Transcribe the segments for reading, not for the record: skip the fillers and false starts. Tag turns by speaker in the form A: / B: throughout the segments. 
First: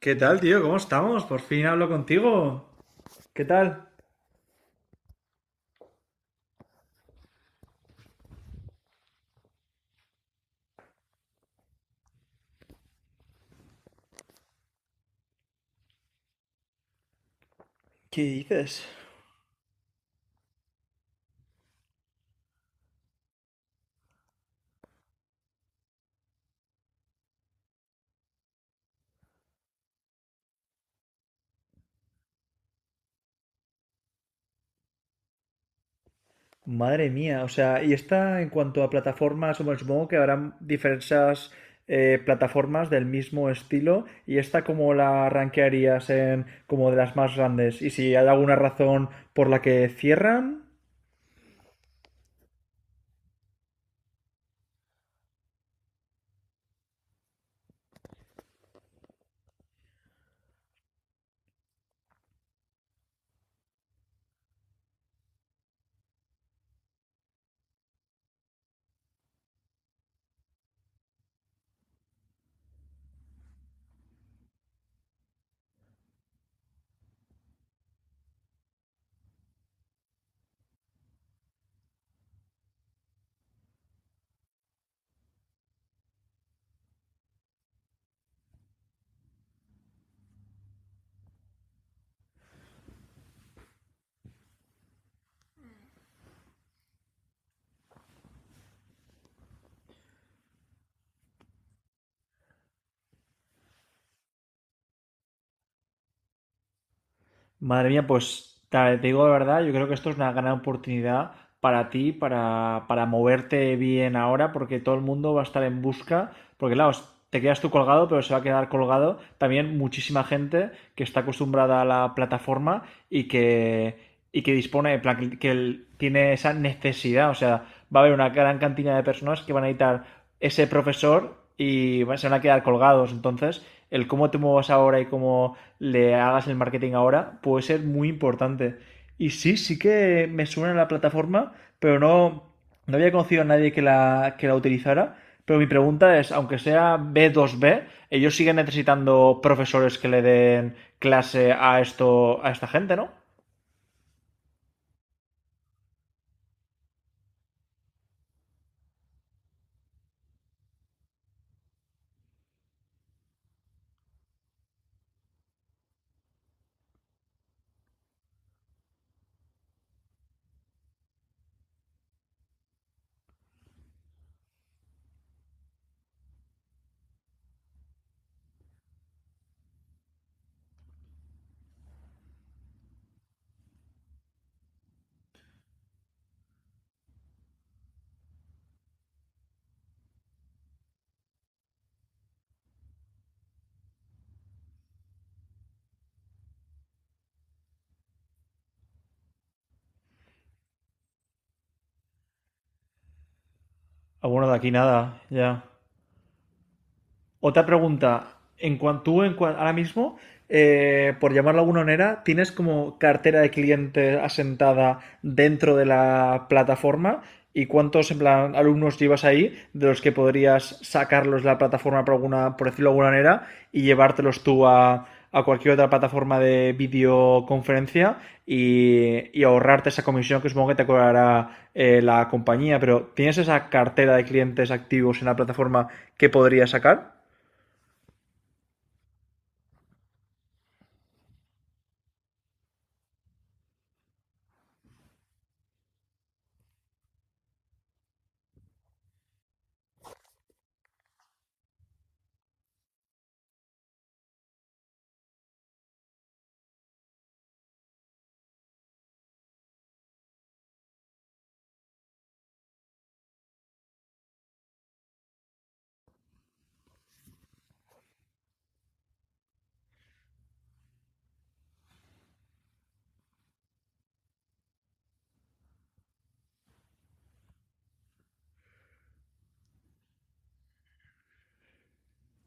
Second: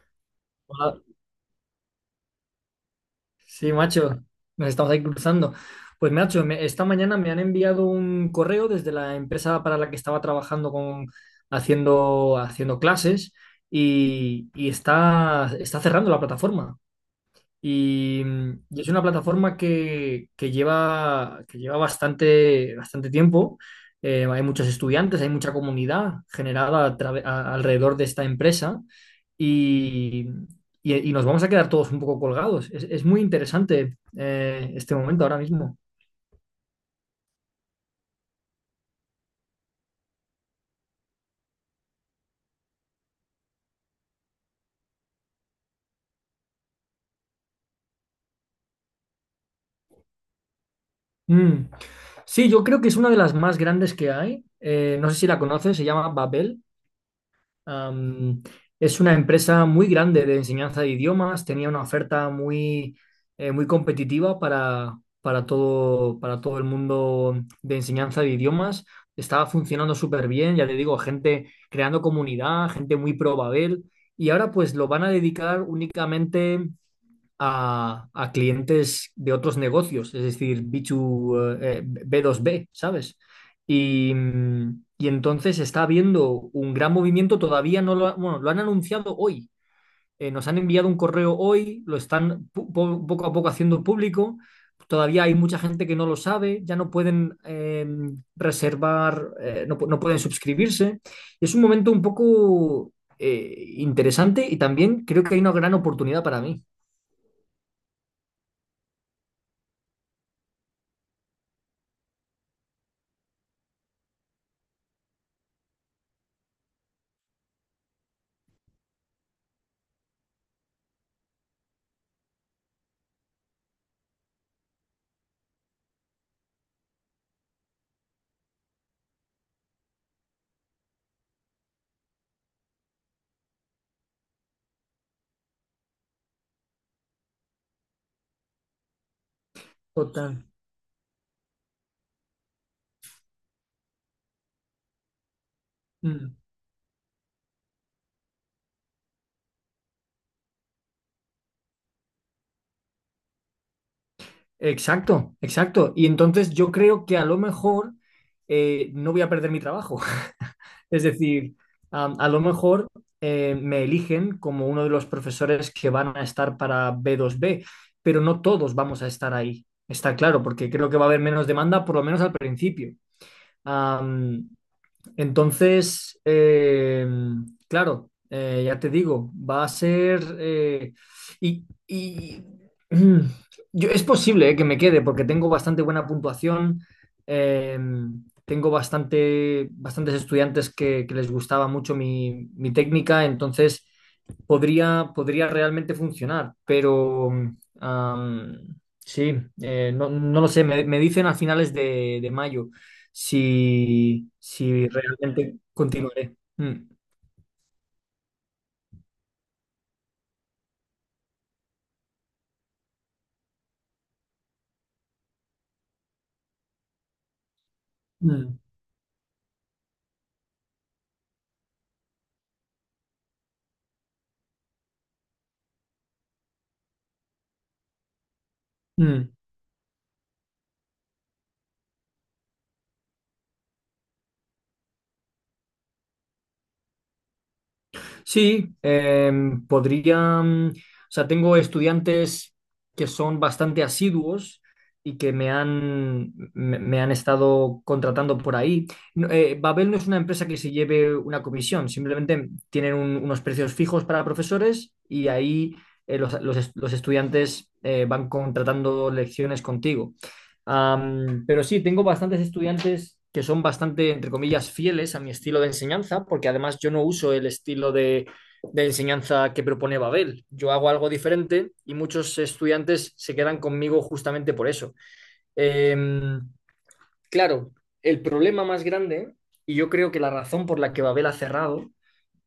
A: ¿Qué tal, tío? ¿Cómo
B: Hola.
A: estamos? Por fin hablo contigo. ¿Qué
B: Sí,
A: tal?
B: macho, nos estamos ahí cruzando. Pues, macho, esta mañana me han enviado un correo desde la empresa para la que estaba trabajando con, haciendo clases y está cerrando la plataforma.
A: ¿Qué
B: Y, y
A: dices?
B: es una plataforma que lleva bastante tiempo. Hay muchos estudiantes, hay mucha comunidad generada alrededor de esta empresa y, y nos vamos a quedar todos un poco colgados. Es muy interesante este momento ahora mismo.
A: Madre mía. O sea, y esta en cuanto a plataformas, bueno, supongo que habrán diversas plataformas del mismo estilo, y esta como la rankearías, en como de las más grandes, y si hay alguna razón por la que cierran.
B: Mm. Sí, yo creo que es una de las más grandes que hay. No sé si la conoces, se llama Babel. Am, es una empresa muy grande de enseñanza de idiomas, tenía una oferta muy competitiva para todo el mundo de enseñanza de idiomas. Estaba funcionando súper bien, ya te digo, gente creando comunidad, gente muy pro Babel, y ahora pues lo van a dedicar únicamente a clientes de otros negocios, es decir, B2, B2B, ¿sabes? Y, y entonces está habiendo un gran movimiento, todavía no lo, ha- bueno, lo han anunciado hoy, nos han enviado un correo hoy, lo están poco a poco haciendo público, todavía hay mucha gente que no lo sabe, ya no pueden reservar, no, no pueden suscribirse. Es un momento un poco... interesante, y también creo que hay una gran oportunidad para mí.
A: Madre mía, pues te digo la verdad, yo creo que esto es una gran oportunidad para ti, para moverte bien ahora, porque todo el mundo va a estar en busca, porque claro, te quedas tú colgado, pero se va a quedar colgado también muchísima gente que está acostumbrada a la plataforma y que, y que dispone, en plan, que tiene esa necesidad. O sea, va a haber una gran cantidad de personas que van a necesitar ese profesor y se van a quedar colgados. Entonces, el cómo te muevas ahora y cómo le hagas el marketing ahora puede ser muy importante. Y sí, sí que
B: Total.
A: me suena la plataforma, pero no, no había conocido a nadie que que la utilizara. Pero mi pregunta es,
B: Mm.
A: aunque sea B2B, ellos siguen necesitando profesores que le den clase a esto, a esta gente, ¿no?
B: Exacto, exacto. Y entonces yo creo que a lo mejor no voy a perder mi trabajo. Es decir, lo mejor me eligen como uno de los profesores que van a estar para b dos b, pero no todos vamos a estar ahí. Está claro, porque creo que va a haber menos demanda, por lo menos al principio. Entonces, claro, ya te digo, va a ser... y y, mm, yo, es posible que me quede porque tengo bastante buena puntuación, eh, tengo bastantes estudiantes que les gustaba mucho mi, mi técnica, entonces podría realmente funcionar, pero sí, no, no lo sé, me dicen a finales de mayo
A: A
B: si,
A: bueno, de aquí
B: si
A: nada,
B: realmente
A: ya.
B: continuaré. Mm,
A: Otra pregunta. En cuanto ahora mismo, por llamarlo de alguna manera, ¿tienes como cartera de clientes asentada dentro de la plataforma? ¿Y cuántos en plan
B: mm,
A: alumnos llevas ahí, de los que podrías sacarlos de la plataforma, por alguna, por decirlo de alguna manera, y llevártelos tú a cualquier otra plataforma de videoconferencia
B: mm.
A: y ahorrarte esa comisión que supongo que te cobrará la compañía? Pero ¿tienes esa cartera de clientes activos en la plataforma que podrías sacar?
B: Sí, podría, mm, o sea, tengo estudiantes que son bastante asiduos y que me han estado contratando por ahí. No, Babel no es una empresa que se lleve una comisión, simplemente tienen unos precios fijos para profesores y ahí los estudiantes van contratando lecciones contigo. Pero sí, tengo bastantes estudiantes que son bastante, entre comillas, fieles a mi estilo de enseñanza, porque además yo no uso el estilo de enseñanza que propone Babel. Yo hago algo diferente y muchos estudiantes se quedan conmigo justamente por eso. Em, claro, el problema más grande, y yo creo que la razón por la que Babel ha cerrado,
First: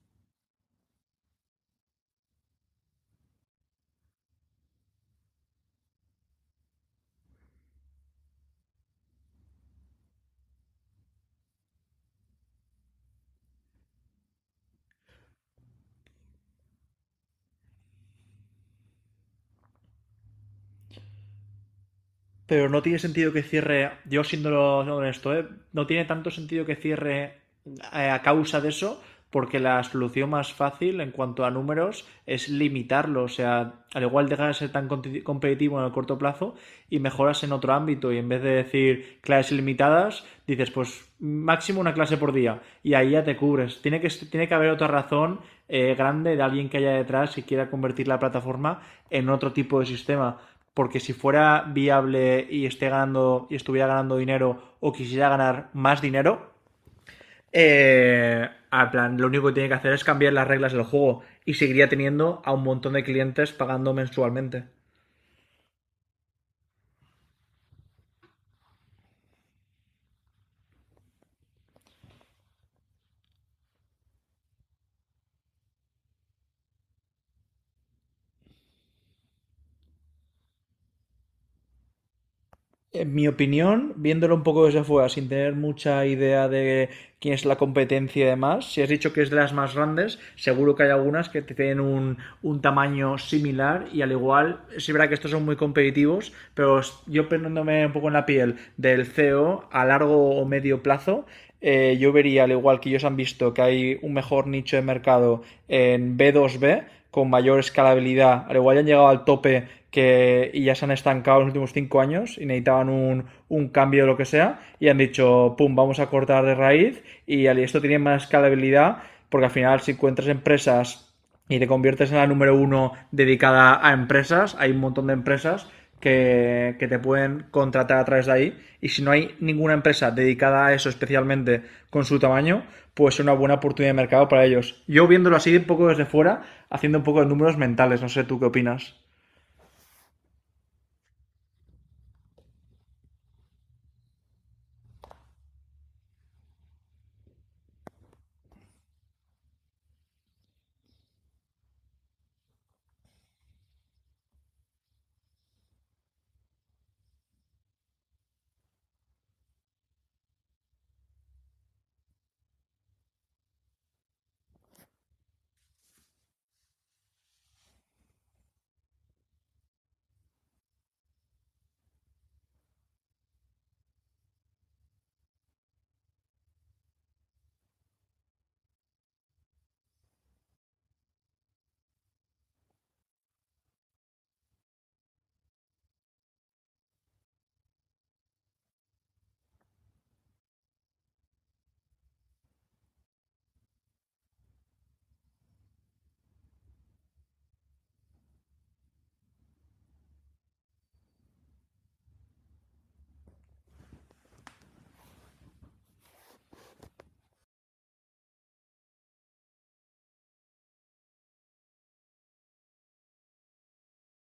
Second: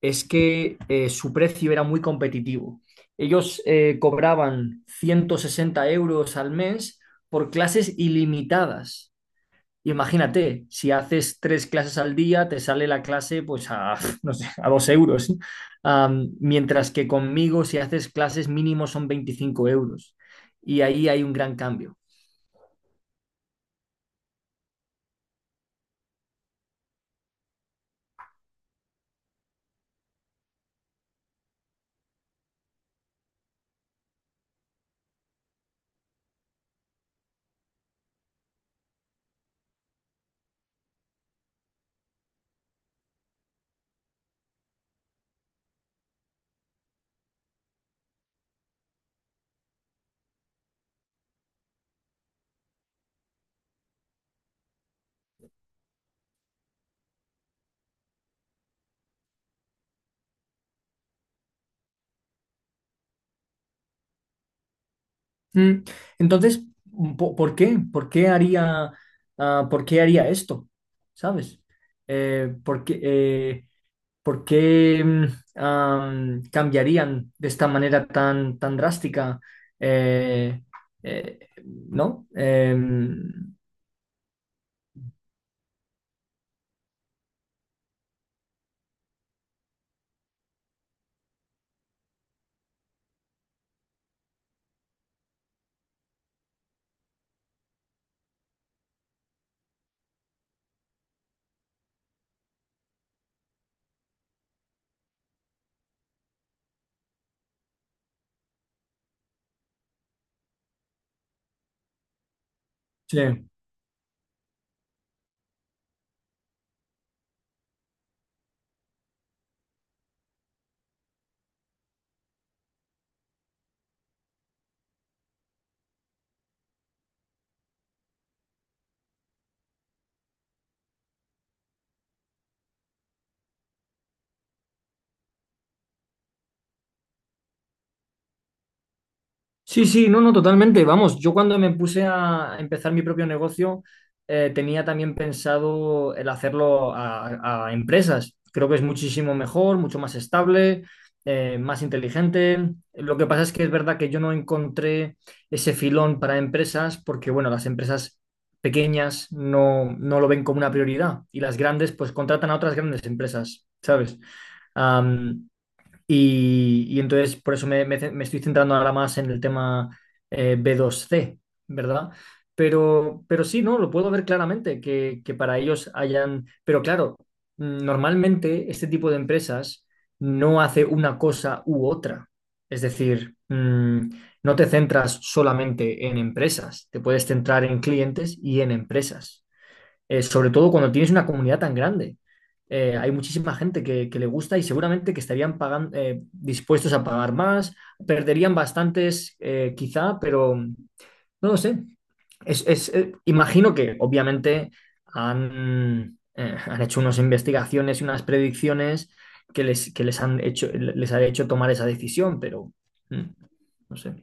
B: es que su precio era muy competitivo. Ellos cobraban 160 euros al mes por clases ilimitadas. Y imagínate, si haces tres clases al día, te sale la clase pues a, no sé, a dos euros. ¿Eh? Mientras que conmigo, si haces clases mínimo son 25 euros. Y ahí hay un gran cambio.
A: Pero no tiene sentido que cierre, yo siendo honesto, ¿eh? No tiene tanto sentido que cierre a causa de eso, porque la solución más fácil en cuanto a números es limitarlo. O sea, al igual dejar de ser tan competitivo en el corto plazo y mejoras en otro ámbito. Y en vez de decir clases ilimitadas, dices pues máximo una clase por día y ahí ya te cubres. Tiene que haber otra razón grande, de alguien que haya detrás y quiera convertir la plataforma en otro tipo de sistema, porque si fuera viable y estuviera ganando dinero, o quisiera ganar más dinero, a plan, lo único que tiene que hacer es cambiar las reglas del juego, y seguiría teniendo a un montón de clientes pagando mensualmente.
B: Mm, Entonces, ¿por qué? ¿Por qué haría esto? ¿Sabes? Eh, porque, ¿Por qué cambiarían de esta manera tan drástica? Eh, eh, ¿No?
A: En mi
B: Em,
A: opinión, viéndolo un poco desde afuera, sin tener mucha idea de quién es la competencia y demás, si has dicho que es de las más grandes, seguro que hay algunas que te tienen un tamaño similar y al igual, sí verá que estos son muy competitivos, pero yo poniéndome un poco en la piel del CEO a largo o medio plazo, yo vería, al igual que ellos han visto, que hay un mejor nicho de mercado en B2B con mayor escalabilidad. Al igual ya han llegado al tope que, y ya se han estancado en los últimos cinco años y necesitaban
B: sí.
A: un cambio o lo que sea y han dicho, pum, vamos a cortar de raíz, y al esto tiene más escalabilidad, porque al final si encuentras empresas y te conviertes en la número uno dedicada a empresas. Hay un montón de empresas que te pueden contratar a través de ahí. Y si no hay ninguna empresa dedicada a eso especialmente con su tamaño, pues es una buena oportunidad de mercado para ellos. Yo viéndolo así un poco desde fuera, haciendo un poco de números mentales, no sé tú qué opinas.
B: Sí, sí, no, no, totalmente. Vamos, yo cuando me puse a empezar mi propio negocio, tenía también pensado el hacerlo a empresas. Creo que es muchísimo mejor, mucho más estable, más inteligente. Lo que pasa es que es verdad que yo no encontré ese filón para empresas porque, bueno, las empresas pequeñas no, no lo ven como una prioridad, y las grandes pues contratan a otras grandes empresas, ¿sabes? Am, y, y entonces por eso me estoy centrando ahora más en el tema B2C, ¿verdad? Pero sí, ¿no? Lo puedo ver claramente, que para ellos hayan... Pero claro, normalmente este tipo de empresas no hace una cosa u otra. Es decir, no te centras solamente en empresas, te puedes centrar en clientes y en empresas sobre todo cuando tienes una comunidad tan grande. Hay muchísima gente que le gusta y seguramente que estarían dispuestos a pagar más, perderían bastantes quizá, pero no lo sé. Imagino que obviamente han hecho unas investigaciones y unas predicciones que les han hecho, les ha hecho tomar esa decisión, pero mm, no sé.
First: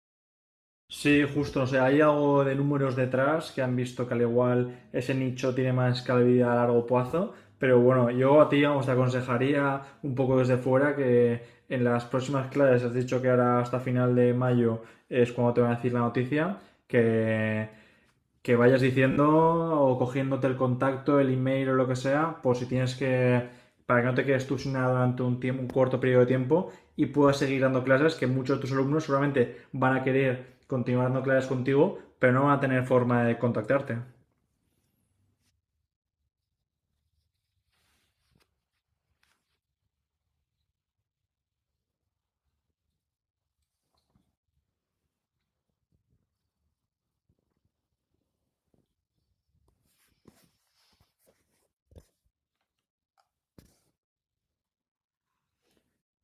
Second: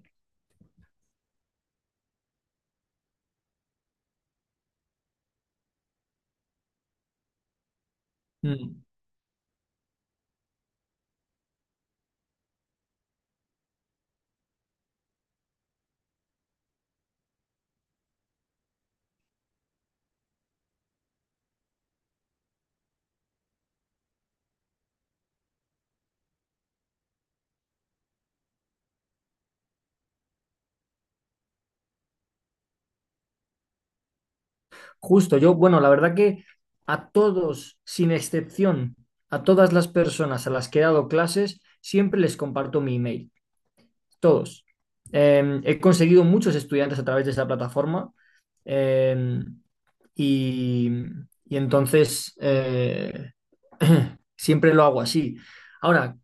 A: Sí, justo, o sea, hay algo de números detrás que han visto que al igual ese nicho tiene más calidad a largo plazo, pero bueno, yo a ti
B: Mm.
A: vamos, te aconsejaría un poco desde fuera que en las próximas clases, has dicho que ahora hasta final de mayo es cuando te van a decir la noticia, que que vayas diciendo o cogiéndote el contacto, el email o lo que sea, por si tienes que, para que no te quedes tú sin nada durante tiempo, un corto periodo de tiempo, y puedas seguir dando clases, que muchos de tus alumnos seguramente van a querer continuar dando clases contigo, pero no van a tener forma de contactarte.
B: Justo, yo, bueno, la verdad que a todos, sin excepción, a todas las personas a las que he dado clases, siempre les comparto mi email, todos. He conseguido muchos estudiantes a través de esa plataforma eh, y, y entonces siempre lo hago así. Ahora,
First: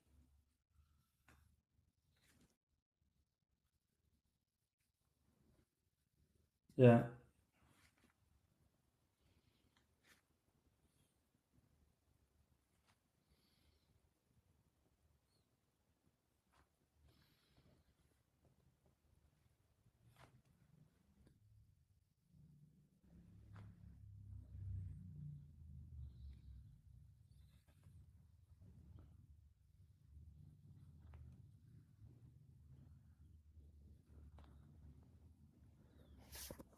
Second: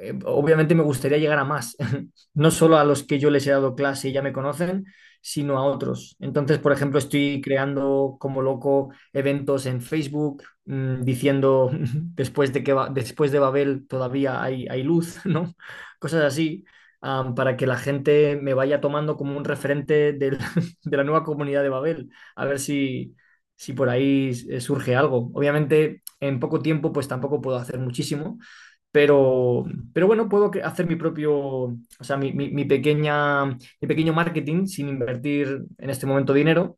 B: obviamente me gustaría llegar a más, no solo a los que yo les he dado clase y ya me conocen, sino a otros. Entonces, por
A: Ya.
B: ejemplo,
A: Yeah.
B: estoy creando como loco eventos en Facebook, diciendo después de que después de Babel todavía hay, hay luz, ¿no? Cosas así para que la gente me vaya tomando como un referente de la nueva comunidad de Babel, a ver si, si por ahí surge algo. Obviamente, en poco tiempo, pues tampoco puedo hacer muchísimo, pero, pero bueno, puedo hacer mi propio, o sea, mi pequeña, mi pequeño marketing sin invertir en este momento dinero.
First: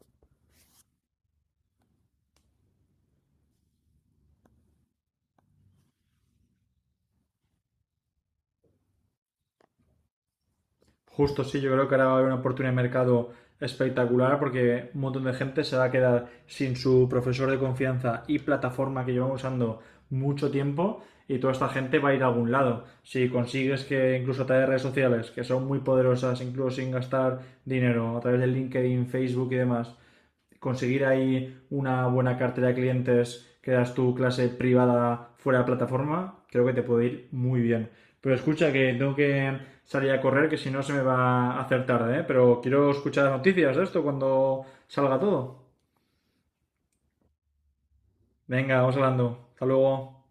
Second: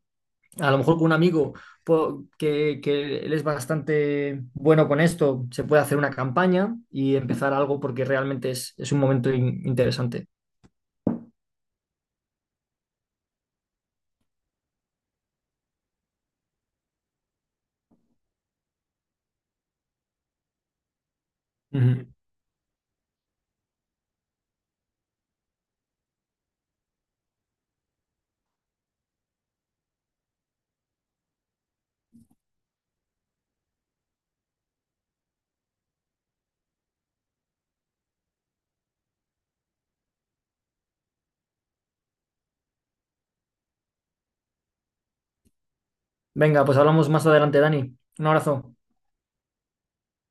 B: A lo mejor con un amigo que él es bastante bueno con esto, se puede hacer una campaña y empezar algo porque realmente es un momento interesante.
A: Justo sí, yo creo que ahora va a haber una oportunidad de mercado espectacular, porque un montón de gente se va a quedar sin su profesor de confianza y plataforma que llevan usando mucho tiempo, y toda esta gente va
B: Ujú.
A: a ir a algún lado. Si consigues que, incluso a través de redes sociales, que son muy poderosas, incluso sin gastar dinero, a través de LinkedIn, Facebook y demás, conseguir ahí una buena cartera de clientes que das tu clase privada fuera de plataforma, creo que te puede ir muy bien. Pero escucha, que tengo que salir a correr, que si no se me va a hacer tarde, ¿eh? Pero quiero escuchar las noticias de esto cuando salga todo.
B: Venga, pues hablamos más adelante, Dani. Un abrazo.
A: Venga, vamos hablando. Hasta luego.